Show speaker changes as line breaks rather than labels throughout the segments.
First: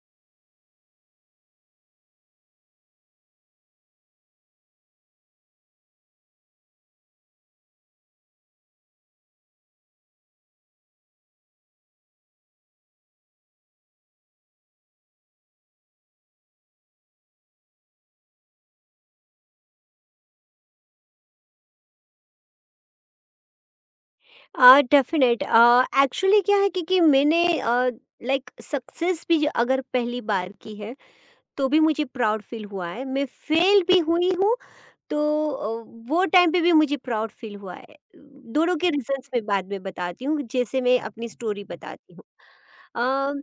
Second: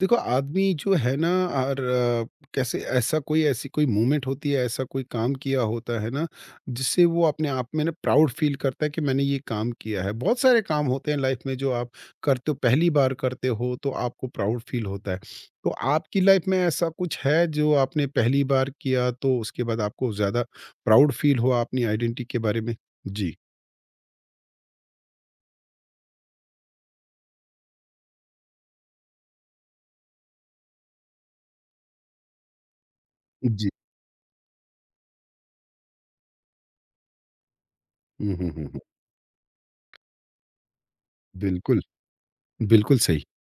देखो, आदमी जो है ना, और कैसे ऐसा कोई ऐसी कोई मूवमेंट होती है, ऐसा कोई काम किया होता है ना जिससे वो अपने आप में ना प्राउड फील करता है कि मैंने ये काम किया है। बहुत सारे काम होते हैं लाइफ में जो आप करते हो, पहली बार करते हो तो आपको प्राउड फील होता है। तो आपकी लाइफ में ऐसा कुछ है जो आपने पहली बार किया, तो उसके बाद आपको ज्यादा प्राउड फील हुआ अपनी आइडेंटिटी के बारे में? जी।
डेफ़िनेट एक्चुअली क्या है कि मैंने लाइक सक्सेस भी अगर पहली बार की है, तो भी मुझे प्राउड फ़ील हुआ है। मैं
जी।
फ़ेल भी हुई हूँ, तो वो टाइम पे भी मुझे प्राउड फ़ील हुआ है।
हम्म, हम्म,
दोनों
हम्म।
के रीज़न्स मैं बाद में बताती हूँ, जैसे मैं अपनी स्टोरी
बिल्कुल।
बताती हूँ।
बिल्कुल सही।
अ,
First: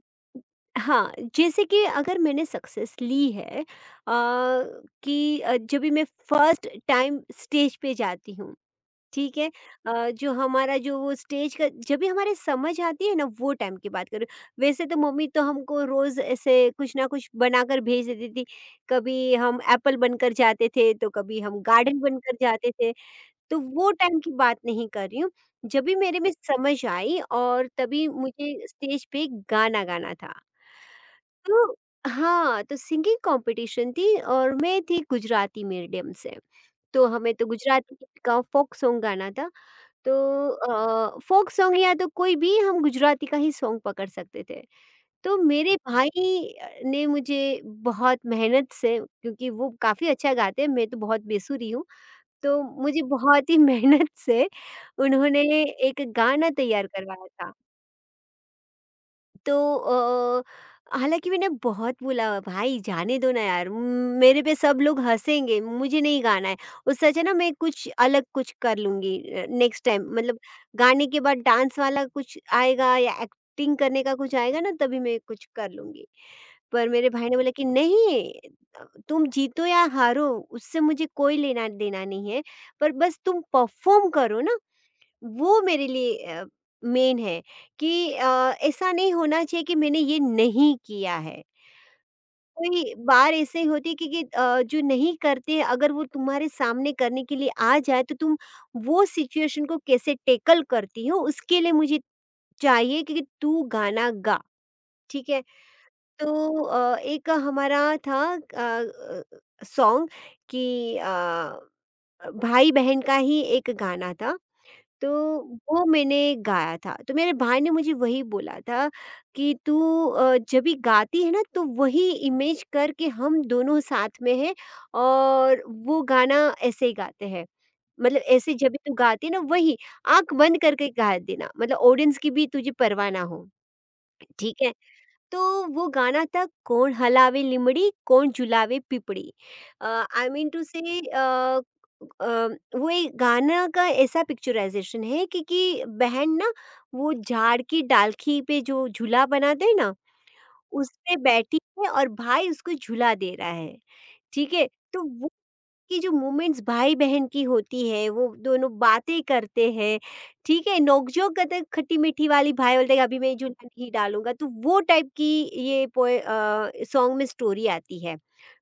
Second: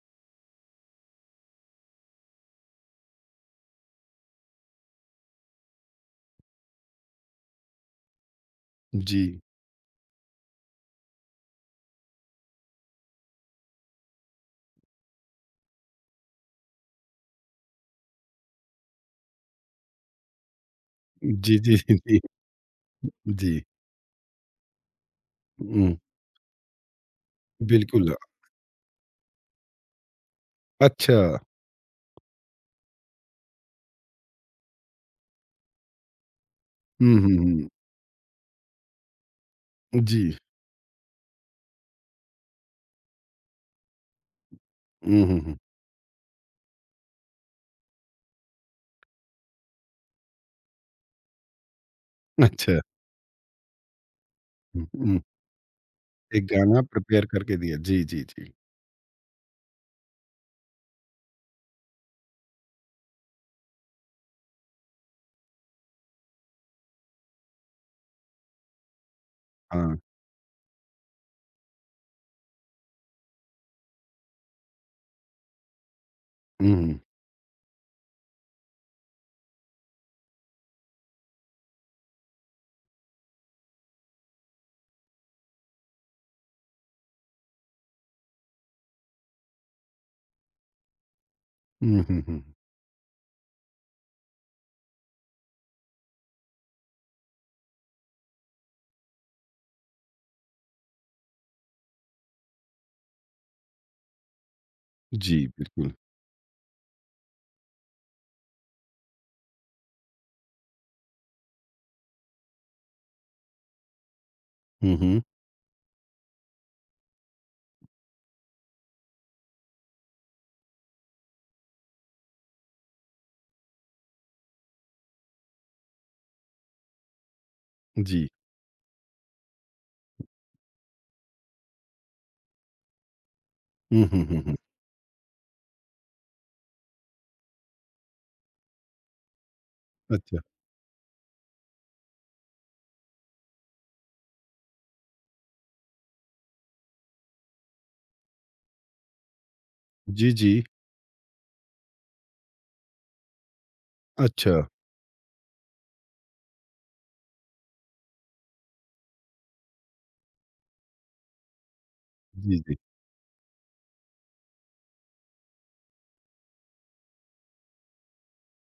हाँ, जैसे कि अगर मैंने सक्सेस ली है कि जब भी मैं फ़र्स्ट टाइम स्टेज पे जाती हूँ।
जी
ठीक है। जो हमारा जो वो स्टेज का जब भी हमारे समझ आती है ना वो टाइम की बात करूँ। वैसे तो मम्मी तो हमको रोज़ ऐसे कुछ ना कुछ बनाकर भेज देती थी। कभी हम एप्पल बनकर जाते थे तो कभी
जी,
हम
जी। जी,
गार्डन
जी।
बनकर जाते थे। तो
जी।
वो टाइम की बात नहीं कर रही हूँ। जब
हम्म।
भी मेरे में समझ आई और तभी
बिल्कुल।
मुझे स्टेज पे गाना गाना था।
अच्छा।
तो हाँ, तो सिंगिंग कॉम्पिटिशन थी और मैं थी गुजराती मीडियम से। तो
हुँ,
हमें
हुँ,
तो
हुँ।
गुजराती का फ़ोक सॉन्ग गाना था। तो
जी।
फ़ोक सॉन्ग या तो कोई भी हम गुजराती का ही सॉन्ग पकड़ सकते थे।
हुँ,
तो
हुँ, हुँ।
मेरे भाई ने मुझे बहुत मेहनत से क्योंकि वो काफ़ी अच्छा गाते हैं, मैं तो बहुत बेसुरी हूँ। तो
अच्छा।
मुझे बहुत ही मेहनत से
हुँ, हुँ।
उन्होंने एक
एक
गाना
गाना
तैयार
प्रिपेयर
करवाया था।
करके दिया। जी, जी, जी।
तो हालाँकि मैंने बहुत बोला, "भाई जाने दो ना यार, मेरे पे सब लोग हँसेंगे, मुझे नहीं गाना है। उससे अच्छा ना मैं कुछ अलग कुछ कर लूँगी नेक्स्ट
हाँ।
टाइम।" मतलब गाने के बाद डांस वाला कुछ आएगा या एक्टिंग करने का कुछ आएगा ना तभी मैं कुछ कर लूँगी।
हुँ,
पर
हुँ।
मेरे भाई ने बोला कि नहीं तुम जीतो या हारो उससे मुझे कोई लेना देना नहीं है, पर बस तुम परफॉर्म करो ना। वो मेरे लिए मेन है कि ऐसा नहीं होना चाहिए कि मैंने ये नहीं किया है।
हुँ, हुँ, हुँ।
कोई बार ऐसे होती है कि जो नहीं करते अगर वो तुम्हारे सामने करने के लिए आ जाए तो तुम वो सिचुएशन को कैसे टेकल करती हो उसके लिए मुझे चाहिए कि तू गाना गा। ठीक है।
जी, बिल्कुल।
तो एक हमारा था सॉन्ग कि भाई-बहन का ही एक गाना था,
हुँ,
तो
हुँ।
वो मैंने गाया था। तो मेरे भाई ने मुझे वही बोला था कि तू जब भी गाती है ना तो वही इमेज करके हम दोनों साथ में हैं और वो गाना ऐसे ही गाते हैं। मतलब
जी।
ऐसे जब भी तू गाती है ना वही आँख बंद करके गा देना, मतलब ऑडियंस की भी तुझे परवाह ना हो,
हुँ, हुँ, हुँ, हुँ।
ठीक है? तो वो गाना था कौन हलावे लिमड़ी कौन झुलावे पिपड़ी। आई
अच्छा।
मीन टू से वो एक गाना का ऐसा पिक्चराइजेशन है कि बहन ना वो झाड़ की डालखी पे जो झूला बनाते हैं ना,
जी, जी।
उस पे बैठी है और भाई उसको झूला दे रहा है। ठीक
अच्छा।
है। तो कि जो मोमेंट्स भाई-बहन की होती है, वो दोनों बातें करते हैं, ठीक है? नोक-झोंक करते हैं, खट्टी-मीठी वाली
जी, जी।
भाई बोलता है कि अभी मैं जूठा नहीं डालूँगा, तो वो टाइप की ये पोए सॉन्ग में स्टोरी आती है।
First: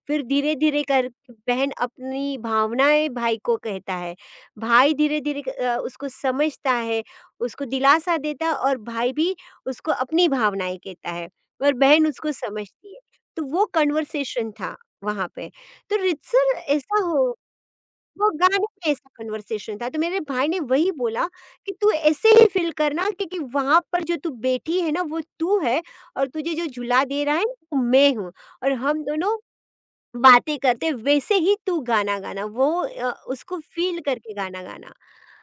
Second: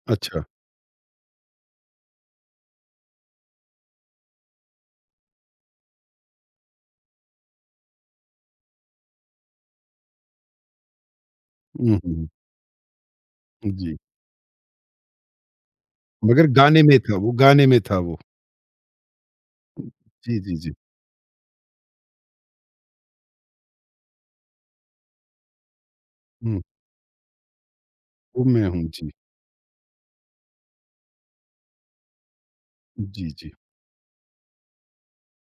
फिर
अच्छा।
धीरे-धीरे कर बहन अपनी भावनाएँ भाई को कहता है, भाई धीरे-धीरे उसको समझता है, उसको दिलासा देता है और भाई भी उसको अपनी भावनाएँ कहता है और
हुँ, हुँ,
बहन
हुँ।
उसको समझती है। तो वो
जी।
कन्वर्सेशन था वहाँ पे। तो
मगर
रिचुअल
गाने में
ऐसा
था वो,
हो
गाने में था वो।
वो गाने में ऐसा कन्वर्सेशन था, तो मेरे
जी,
भाई
जी,
ने
जी।
वही बोला कि तू ऐसे ही फ़ील करना क्योंकि वहाँ पर जो तू बैठी है ना वो तू है और तुझे
हुँ,
जो झूला दे रहा है ना, वो मैं हूँ।
वो मैं
और
हूँ।
हम
जी।
दोनों बातें करते वैसे ही तू गाना गाना, वो
जी, जी।
उसको फ़ील करके गाना गाना।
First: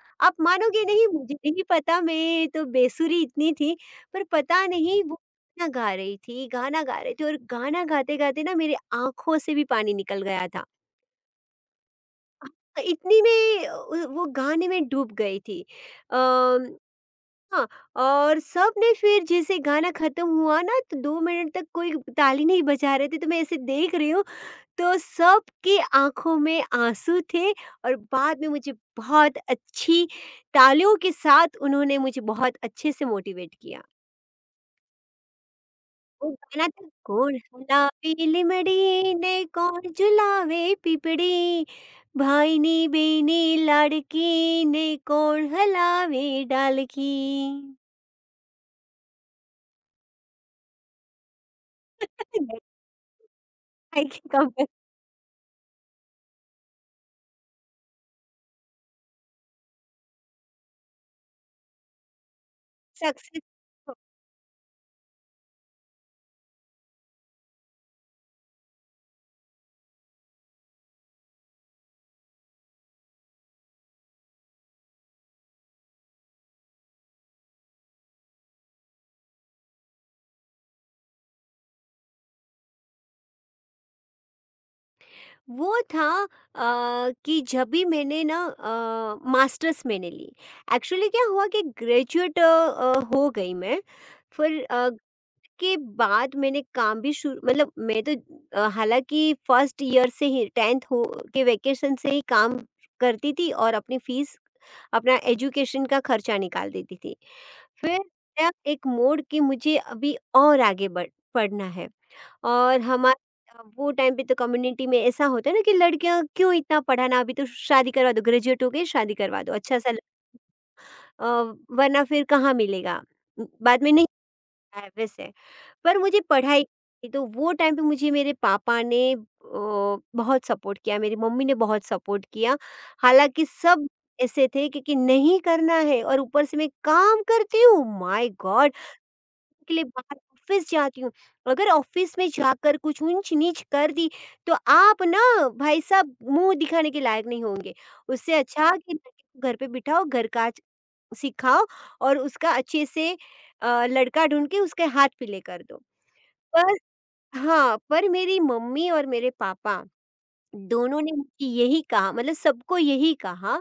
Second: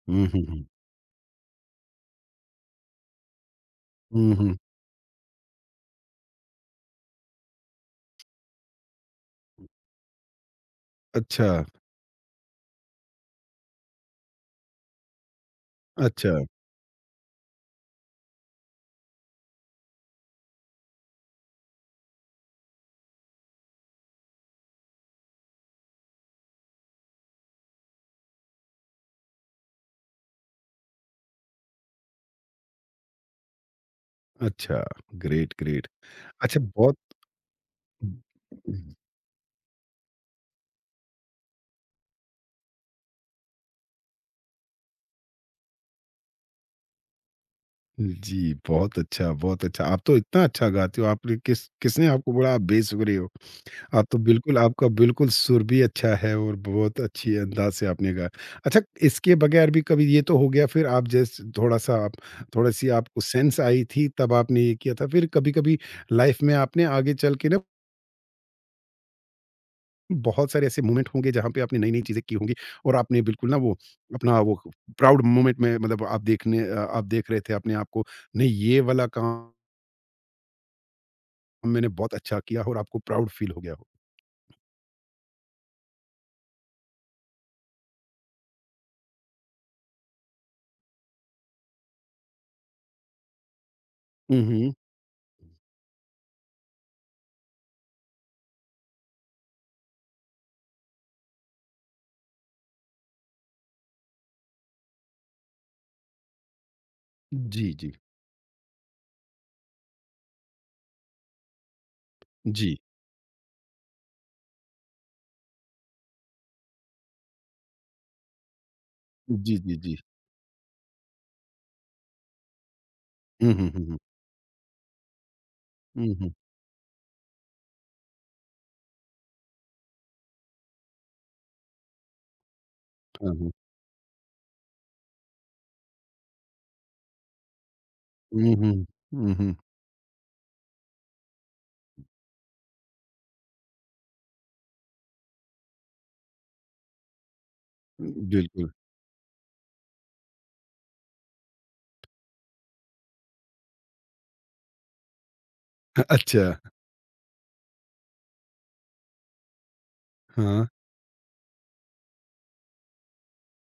हुँ,
आप
हुँ, हुँ।
मानोगे नहीं मुझे नहीं पता मैं तो बेसुरी इतनी थी पर
हुँ, हुँ।
पता नहीं वो गाना गा रही थी गाना गा रही थी और गाना गाते-गाते ना मेरी आँखों से भी पानी निकल गया था।
अच्छा,
इतनी में उ वो गाने में डूब गई थी।
अच्छा,
अम, हाँ, और सबने फिर जैसे गाना ख़त्म हुआ ना तो 2 मिनट तक कोई ताली नहीं बजा रहे थे तो मैं ऐसे देख रही हूँ, तो सबकी आँखों में आँसू थे और बाद में मुझे बहुत अच्छी तालियों के साथ उन्होंने मुझे बहुत अच्छे से मोटिवेट किया।
अच्छा। Great, great.
वो
अच्छा,
गाना तो
बहुत
"कोण हलावे लीमड़ी ने कोण झुलावे पीपड़ी भाईनी बेनी लाड़की ने कोण हलावे डालकी"।
जी। बहुत अच्छा, बहुत अच्छा। आप तो इतना अच्छा गाती हो, आपने किस, किसने आपको बोला आप बेसुरी हो? आप तो बिल्कुल, आपका बिल्कुल सुर भी अच्छा है और बहुत अच्छी अंदाज़ से आपने गाया। अच्छा, इसके बगैर भी कभी, ये तो हो गया, फिर आप जस्ट थोड़ा-सा आप, थोड़ी-सी आपको
सक्सेस
सेंस आई थी तब आपने ये किया था। फिर कभी-कभी लाइफ़ में आपने आगे चल के ना बहुत सारे ऐसे मोमेंट होंगे जहाँ पे आपने नई-नई चीज़ें की होंगी और आपने बिल्कुल ना वो, अपना वो प्राउड मोमेंट में, मतलब आप देखने आप देख रहे थे अपने आप को, नहीं ये वाला काम मैंने बहुत अच्छा किया और आपको प्राउड फ़ील हो गया हो।
वो था कि जब भी मैंने ना मास्टर्स मैंने ली। एक्चुअली क्या हुआ कि ग्रेजुएट हो गई मैं,
हुँ,
फिर
हुँ।
के बाद मैंने काम भी शुरू मतलब मैं तो हालाँकि फर्स्ट ईयर से ही 10th हो के वैकेशन से ही काम करती थी और अपनी फ़ीस, अपना एजुकेशन का खर्चा निकाल देती थी।
जी, जी।
फिर आया एक मोड़ कि मुझे अभी और आगे बढ़ पढ़ना है।
जी।
और हमा वो टाइम पे तो कम्युनिटी में ऐसा होता है ना कि लड़कियाँ क्यों इतना पढ़ाना, अभी तो शादी करवा दो, ग्रेजुएट हो गए शादी करवा दो,
जी, जी,
अच्छा-सा
जी।
ल अ, वरना फिर कहाँ मिलेगा?
हुँ, हुँ,
बाद
हुँ,
में
हुँ।
नहीं मिलता है वैसे। पर
हुँ,
मुझे
हुँ।
पढ़ाई की, तो वो टाइम पे मुझे मेरे पापा ने बहुत सपोर्ट किया, मेरी मम्मी ने बहुत सपोर्ट किया।
हाँ,
हालांकि
हुँ।
सब ऐसे थे कि नहीं करना है और ऊपर से मैं काम करती हूँ माय
हुँ,
गॉड,
हुँ। हुँ, हुँ।
के लिए बाहर ऑफिस जाती हूँ, अगर ऑफिस में जाकर कुछ ऊंच नीच कर दी तो आप ना भाई साहब मुंह दिखाने के लायक नहीं होंगे। उससे
बिल्कुल।
अच्छा कि लड़के को घर पे बिठाओ, घर का सिखाओ और उसका अच्छे से लड़का ढूंढ के उसके हाथ पीले कर दो।
अच्छा।
पर हाँ, पर मेरी मम्मी और मेरे पापा
हाँ,
दोनों ने मुझे यही कहा मतलब सबको यही कहा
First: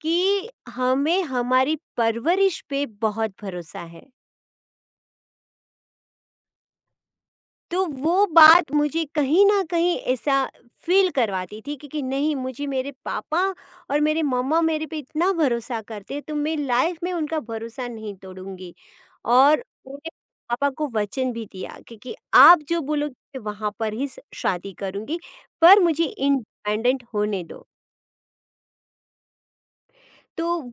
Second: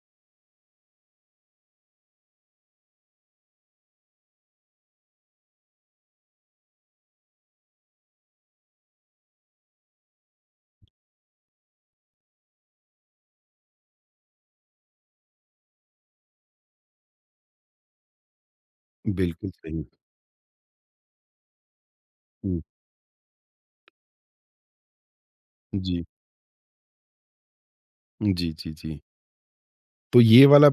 कि हमें हमारी परवरिश पे बहुत भरोसा है। तो वो बात मुझे कहीं न कहीं ऐसा फ़ील करवाती थी कि नहीं मुझे मेरे पापा और मेरे मम्मा मेरे पे इतना भरोसा करते हैं तो मैं लाइफ़ में उनका भरोसा नहीं तोड़ूँगी।
बिल्कुल
और
सही।
उन्होंने पापा को वचन भी दिया कि आप
हुँ,
जो बोलोगे मैं वहाँ पर ही स शादी करूँगी, पर
जी।
मुझे इंडिपेंडेंट होने दो।
जी, जी, जी। तो ये वाला
तो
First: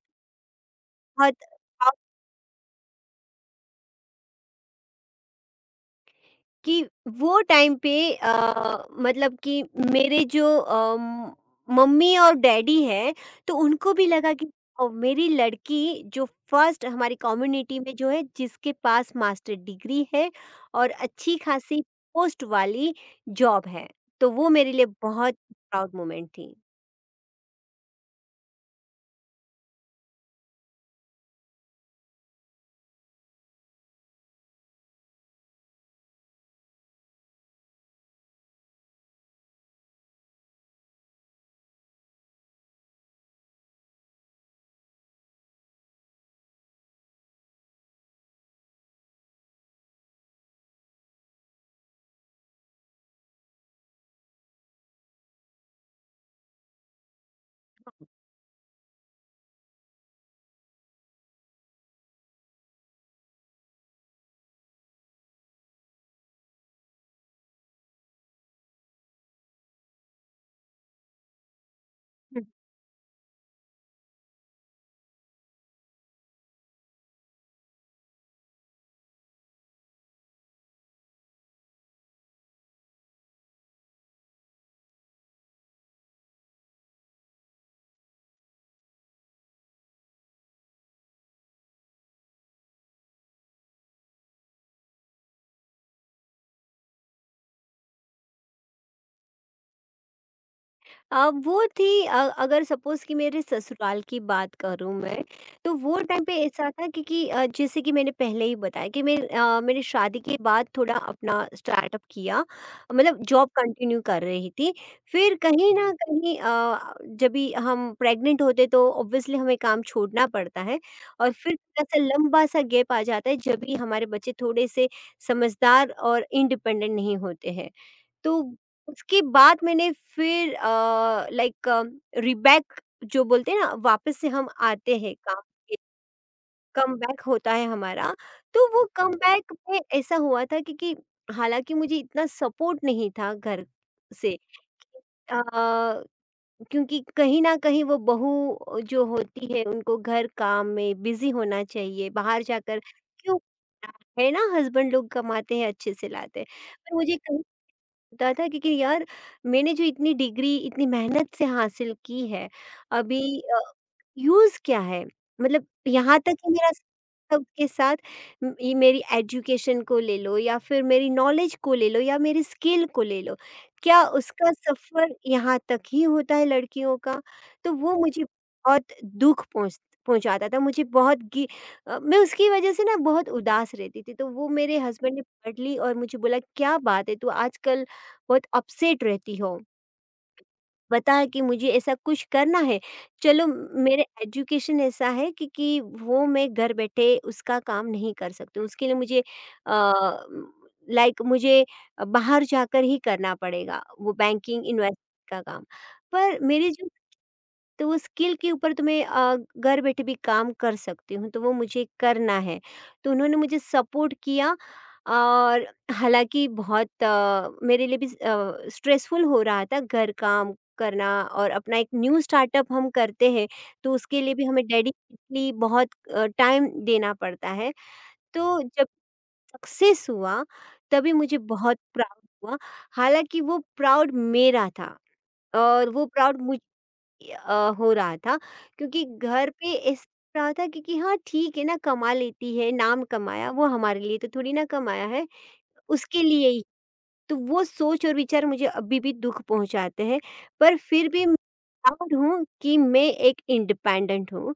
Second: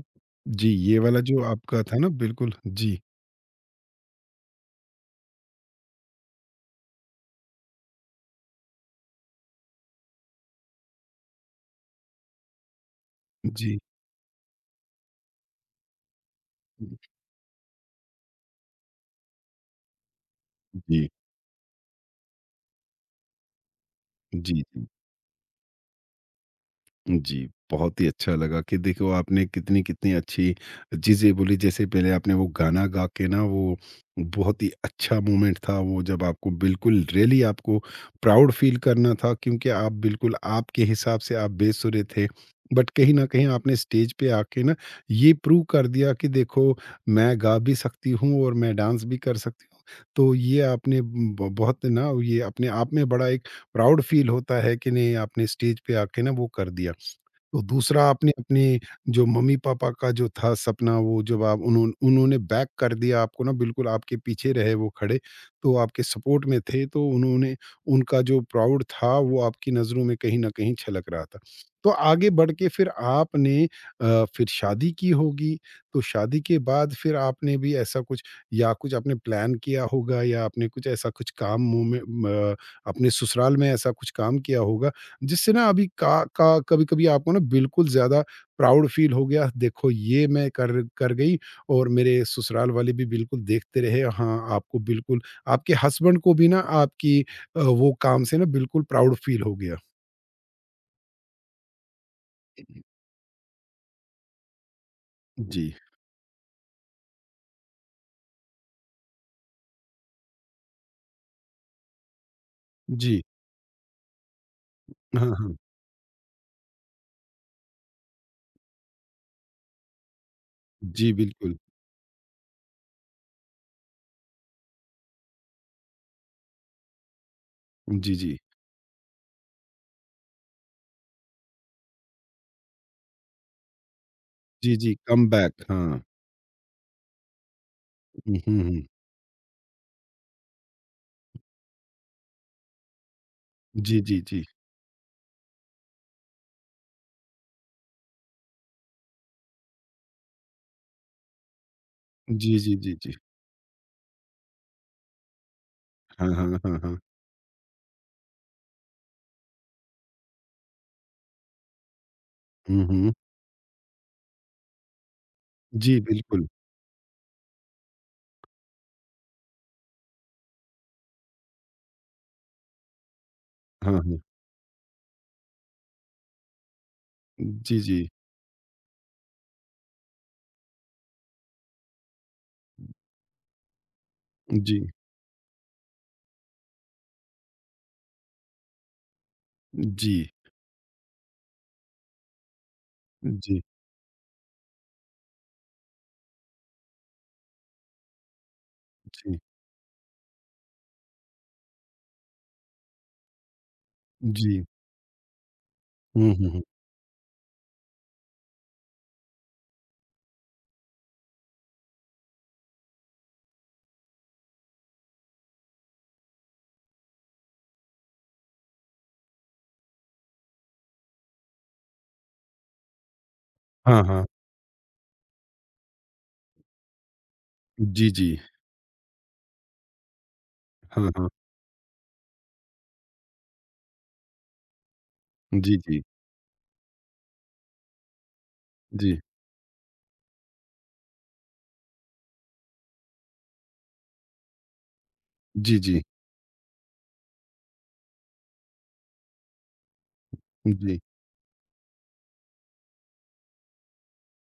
जी, ये वाला
बहुत
जो आपका था ना, बिल्कुल। जी,
कि वो टाइम पे मतलब कि मेरे जो मम्मी और डैडी हैं, तो
जी।
उनको भी लगा कि मेरी लड़की जो फर्स्ट हमारी कम्युनिटी में जो है जिसके पास मास्टर डिग्री है और
जी,
अच्छी खासी पोस्ट वाली जॉब है, तो वो
जी,
मेरे
जी।
लिए बहुत प्राउड मोमेंट थी।
जी, बहुत ही अच्छा लगा कि देखो आपने कितनी-कितनी अच्छी चीज़ें बोली। जैसे पहले आपने वो गाना गा के ना, वो बहुत ही अच्छा मोमेंट था वो, जब आपको बिल्कुल रियली आपको प्राउड फ़ील करना था क्योंकि आप बिल्कुल आपके हिसाब से आप बेसुरे थे। बट कहीं न कहीं आपने स्टेज पे आके ना ये प्रूव कर दिया कि देखो, मैं गा भी सकती हूँ और मैं डांस भी कर सकती हूँ। तो ये आपने ब बहुत ना, ये अपने आप में बड़ा एक प्राउड फ़ील होता है कि नहीं, आपने स्टेज पे आके ना वो कर दिया। तो दूसरा, आपने अपने जो मम्मी-पापा का जो था सपना, वो जब आप, उन्होंने उन्होंने बैक कर दिया आपको ना, बिल्कुल आपके पीछे रहे वो खड़े, तो आपके सपोर्ट में थे, तो उन्होंने, उनका जो प्राउड था वो आपकी नज़रों में कहीं न कहीं छलक रहा था। तो आगे बढ़ के फिर आपने फिर शादी की होगी, तो शादी के बाद फिर आपने भी ऐसा कुछ या कुछ आपने प्लान किया होगा, या आपने कुछ ऐसा कुछ काम मुँह में, म अपने ससुराल में ऐसा कुछ काम किया होगा जिससे ना अभी का कभी-कभी आपको ना बिल्कुल ज़्यादा प्राउड फ़ील हो गया, देखो ये मैं कर कर गई और मेरे ससुराल वाले भी बिल्कुल देखते रहे, हाँ, आपको बिल्कुल, आपके हस्बैंड को भी ना आपकी वो काम से ना बिल्कुल प्राउड फ़ील हो गया।
अब वो थी अगर सपोज़ कि मेरे ससुराल की बात करूँ मैं,
जी,
तो वो टाइम पे ऐसा था क्योंकि जैसे कि मैंने पहले ही बताया कि मैं मैंने शादी के बाद थोड़ा अपना स्टार्टअप किया,
जी।
मतलब जॉब कंटिन्यू कर रही थी।
हाँ,
फिर
हाँ।
कहीं न कहीं जब भी हम प्रेग्नेंट होते तो ऑब्वियसली हमें काम छोड़ना पड़ता है
जी,
और फिर
बिल्कुल।
थोड़ा-सा लंबा-सा गैप आ जाता है, जब भी हमारे बच्चे थोड़े-से समझदार और इंडिपेंडेंट नहीं होते हैं।
जी, जी।
तो उसके बाद मैंने फिर लाइक रीबैक जो बोलते हैं ना वापस से हम
जी, जी,
आते हैं काम
कमबैक,
के,
हाँ।
कमबैक होता है हमारा।
हुँ, हुँ,
तो वो
हुँ।
कमबैक में ऐसा हुआ था क्योंकि हालांकि मुझे इतना सपोर्ट नहीं था घर
जी, जी,
से
जी।
अ, क्योंकि कहीं ना कहीं वो बहू जो होती है उनको घर काम में बिजी होना चाहिए, बाहर
जी, जी,
जाकर
जी, जी।
क्यों, है ना, हस्बैंड लोग कमाते हैं अच्छे से
हाँ,
लाते हैं।
हाँ, हाँ,
पर
हाँ।
मुझे कहीं होता था क्योंकि यार मैंने जो इतनी डिग्री इतनी मेहनत से हासिल की है
हुँ, हुँ।
अभी यूज क्या है, मतलब
जी,
यहाँ तक
बिल्कुल।
ही मेरा सबके साथ ये मेरी एजुकेशन को ले लो या फिर मेरी नॉलेज को ले लो या मेरी स्किल को ले लो,
हाँ,
क्या
हाँ।
उसका सफर यहाँ तक ही होता है लड़कियों का? तो
जी,
वो
जी।
मुझे बहुत दुख पहुंच पहुंचाता था, मुझे बहुत मैं उसकी वजह से ना बहुत उदास रहती थी, तो वो मेरे
जी,
हस्बैंड ने पढ़ ली और मुझे बोला क्या बात है तू आजकल बहुत अपसेट रहती हो।
जी।
पता है कि मुझे ऐसा कुछ करना है, चलो
जी,
मेरे एजुकेशन ऐसा है कि वो मैं घर बैठे उसका काम नहीं कर सकती, उसके लिए मुझे
जी।
मुझे बाहर जाकर ही करना पड़ेगा वो
जी।
बैंकिंग इन्वेस्टमेंट का काम।
हुँ,
पर
हुँ, हुँ।
मेरी जो तो वो स्किल के ऊपर तो मैं घर बैठे भी काम कर सकती हूँ, तो वो मुझे करना है। तो उन्होंने मुझे सपोर्ट किया और हालाँकि बहुत मेरे लिए भी स्ट्रेसफुल हो रहा था घर काम करना और अपना एक न्यू स्टार्टअप हम करते हैं, तो
हाँ,
उसके
हाँ।
लिए भी हमें डेडिकेटली बहुत टाइम देना पड़ता है।
जी, जी।
तो जब सक्सेस हुआ,
हाँ,
तभी
हाँ।
मुझे बहुत प्राउड हुआ, हालाँकि वो प्राउड मेरा था
जी,
और
जी।
वो प्राउड मुझे हो रहा था क्योंकि
जी।
घर पे ऐसा रहा था क्योंकि हाँ ठीक है ना कमा लेती है, नाम कमाया वो हमारे लिए तो थोड़ी ना कमाया है
जी, जी।
उसके लिए ही। तो वो सोच और विचार मुझे अभी भी दुख पहुंचाते हैं, पर
जी।
फिर भी मैं proud हूँ कि मैं एक इंडिपेंडेंट हूँ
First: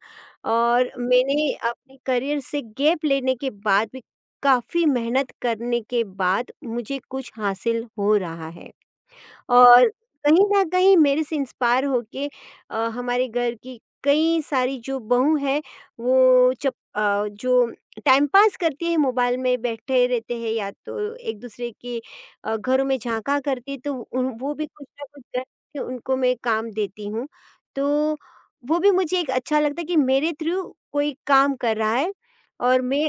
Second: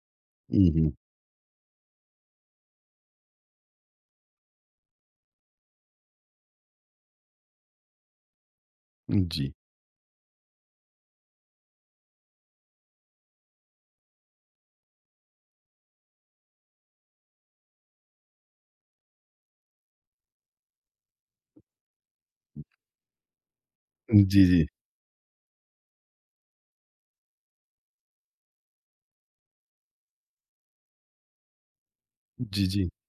हुँ,
और
हुँ।
मैंने अपने करियर से गैप लेने के बाद भी काफ़ी मेहनत करने के बाद मुझे कुछ हासिल हो रहा है।
जी।
और कहीं न कहीं मेरे से इंस्पायर होके हमारे घर की कई सारी जो बहू है, वो जो टाइम पास करती है, मोबाइल में बैठे रहते हैं या तो एक दूसरे के घरों में झाँका करती है, तो उन
जी,
वो
जी।
भी कुछ ना कुछ करके उनको मैं काम देती हूँ। तो वो भी मुझे एक अच्छा लगता है कि मेरे थ्रू कोई काम कर रहा है
जी,
और
जी।
मैं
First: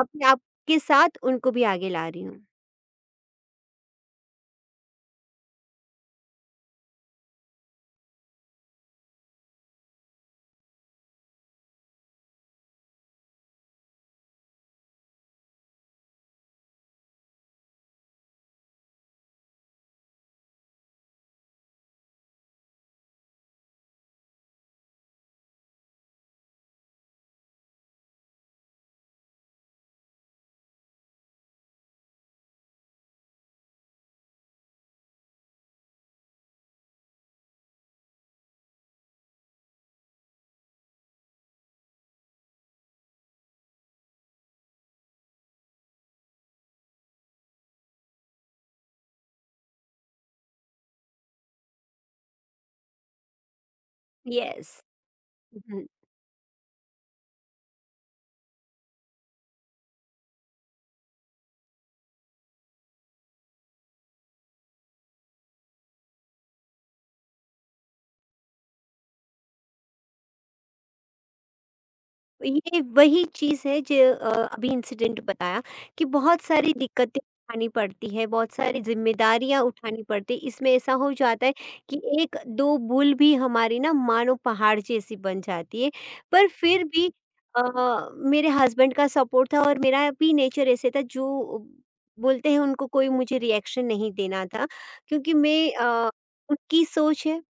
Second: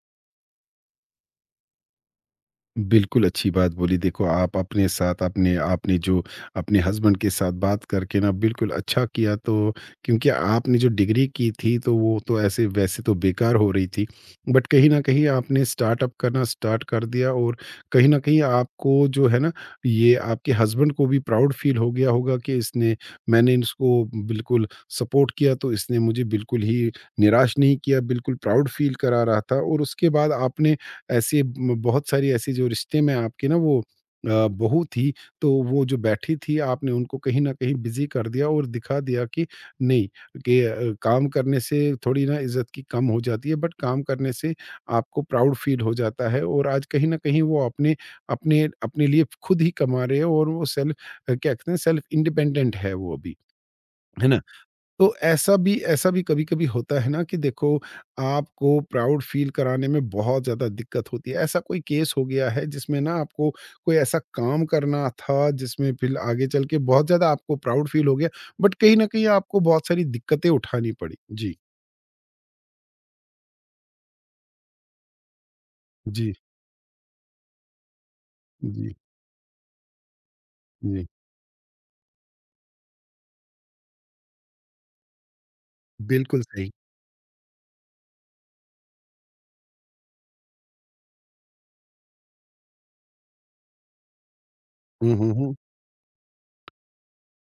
अपने आप के साथ उनको भी आगे ला रही हूँ।
बिल्कुल, अच्छी बात बोली। देखो, आप अपने साथ, अपने आपने जो अपने हस्बैंड के साथ बात करके ना बिल्कुल अच्छा किया, तो क्योंकि आपने जो डिग्री की थी तो वो तो ऐसे वैसे तो बेकार हो रही थी। बट कहीं न कहीं आपने स्टार्टअप करना स्टार्ट कर दिया और कहीं न कहीं आपको जो है ना, ये आपके हस्बैंड को भी प्राउड फ़ील हो गया होगा कि इसने, मैंने इसको बिल्कुल सपोर्ट किया तो इसने मुझे बिल्कुल ही निराश नहीं किया, बिल्कुल प्राउड फ़ील करा रहा था। और उसके बाद आपने ऐसी म बहुत सारी ऐसी जो रिश्ते में आपकी ना वो बहू थी, तो वो जो बैठी थी आपने उनको कहीं न कहीं बिज़ी कर दिया और दिखा दिया कि नहीं, कि काम करने से थोड़ी ना इज़्ज़त की कम हो जाती है, बट काम करने से आपको प्राउड फ़ील हो जाता है। और आज कहीं न कहीं वो अपने, अपने लिए खुद ही कमा रहे हैं और वो सेल्फ, क्या कहते हैं, सेल्फ इंडिपेंडेंट है वो अभी, है ना?
यस।
तो ऐसा भी कभी-कभी होता है ना कि देखो, आपको प्राउड फ़ील कराने में बहुत ज़्यादा दिक्कत होती है। ऐसा कोई केस हो गया है जिसमें ना आपको कोई ऐसा काम करना था जिसमें फ़िर आगे चल के बहुत ज़्यादा आपको प्राउड फ़ील हो गया, बट कहीं न कहीं आपको बहुत सारी दिक्कतें उठानी पड़ी? जी।
ये वही चीज़ है जो अभी इंसिडेंट बताया कि
जी,
बहुत सारी दिक्कतें उठानी पड़ती है, बहुत सारी
जी,
जिम्मेदारियां उठानी पड़ती है, इसमें ऐसा
जी।
हो जाता है कि एक दो भूल भी हमारी ना मानो पहाड़ जैसी बन जाती है।
बिल्कुल
पर
सही।
फिर भी मेरे हस्बैंड का सपोर्ट था और मेरा भी नेचर ऐसे था जो बोलते हैं उनको कोई मुझे रिएक्शन नहीं देना था
हुँ, हुँ,
क्योंकि
हुँ।
मैं उनकी सोच है,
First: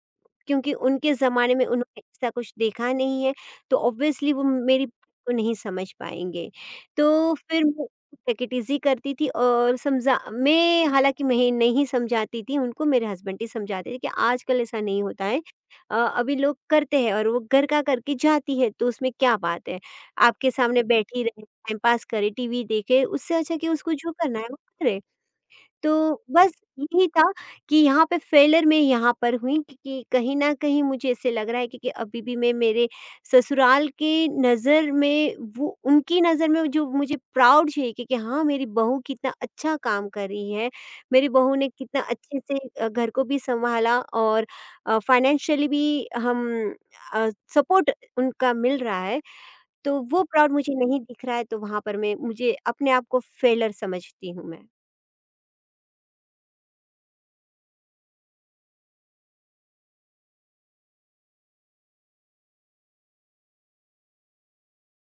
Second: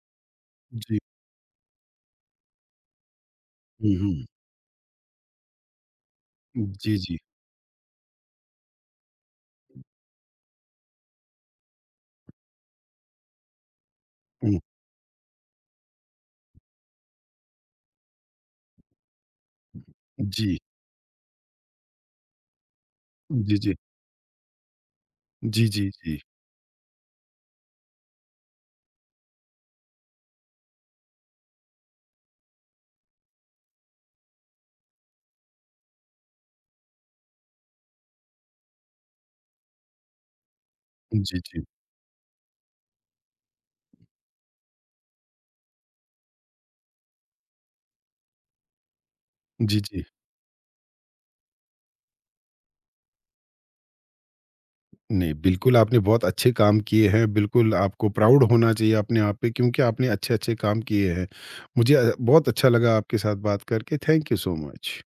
क्योंकि
जी।
उनके ज़माने में उन्होंने ऐसा कुछ देखा नहीं है, तो
हुँ, हुँ।
ऑब्वियसली वो मेरी बात को नहीं समझ पाएँगे।
जी, जी।
तो फिर मैं टेक इट ईज़ी करती थी और समझा मैं, हालाँकि मैं नहीं समझाती थी उनको, मेरे हस्बैंड ही समझाते थे कि
हुँ।
आजकल ऐसा नहीं होता है। अभी लोग करते हैं और वो घर का करके जाती है, तो उसमें क्या बात है? आपके
जी।
सामने बैठी रहे, टाइम पास करे, टीवी देखे, उससे अच्छा
जी,
कि
जी।
उसको जो करना है वो करे।
जी, जी,
तो
जी।
बस यही था कि यहाँ पे फेलियर मैं यहाँ पर हुई क्योंकि कहीं न कहीं मुझे ऐसे लग रहा है, क्योंकि अभी भी मैं मेरे ससुराल की नज़र में वो उनकी नज़र में जो मुझे प्राउड चाहिए कि हाँ, मेरी बहू कितना अच्छा काम कर रही है, मेरी
जी,
बहू
जी।
ने कितना अच्छे से घर को भी सँभाला और फ़ाइनेंशियली भी हम अ, सपोर्ट उनका मिल रहा है,
जी,
तो
जी।
वो प्राउड मुझे नहीं दिख रहा है, तो वहाँ पर मैं मुझे अपने आप को फेलियर समझती हूँ मैं।
नहीं, बिल्कुल आपने बहुत अच्छे काम किए हैं। बिल्कुल आपको प्राउड होना चाहिए अपने आप पे क्योंकि आपने अच्छे-अच्छे काम किए हैं। मुझे बहुत अच्छा लगा आपके साथ बात करके। Thank you so much.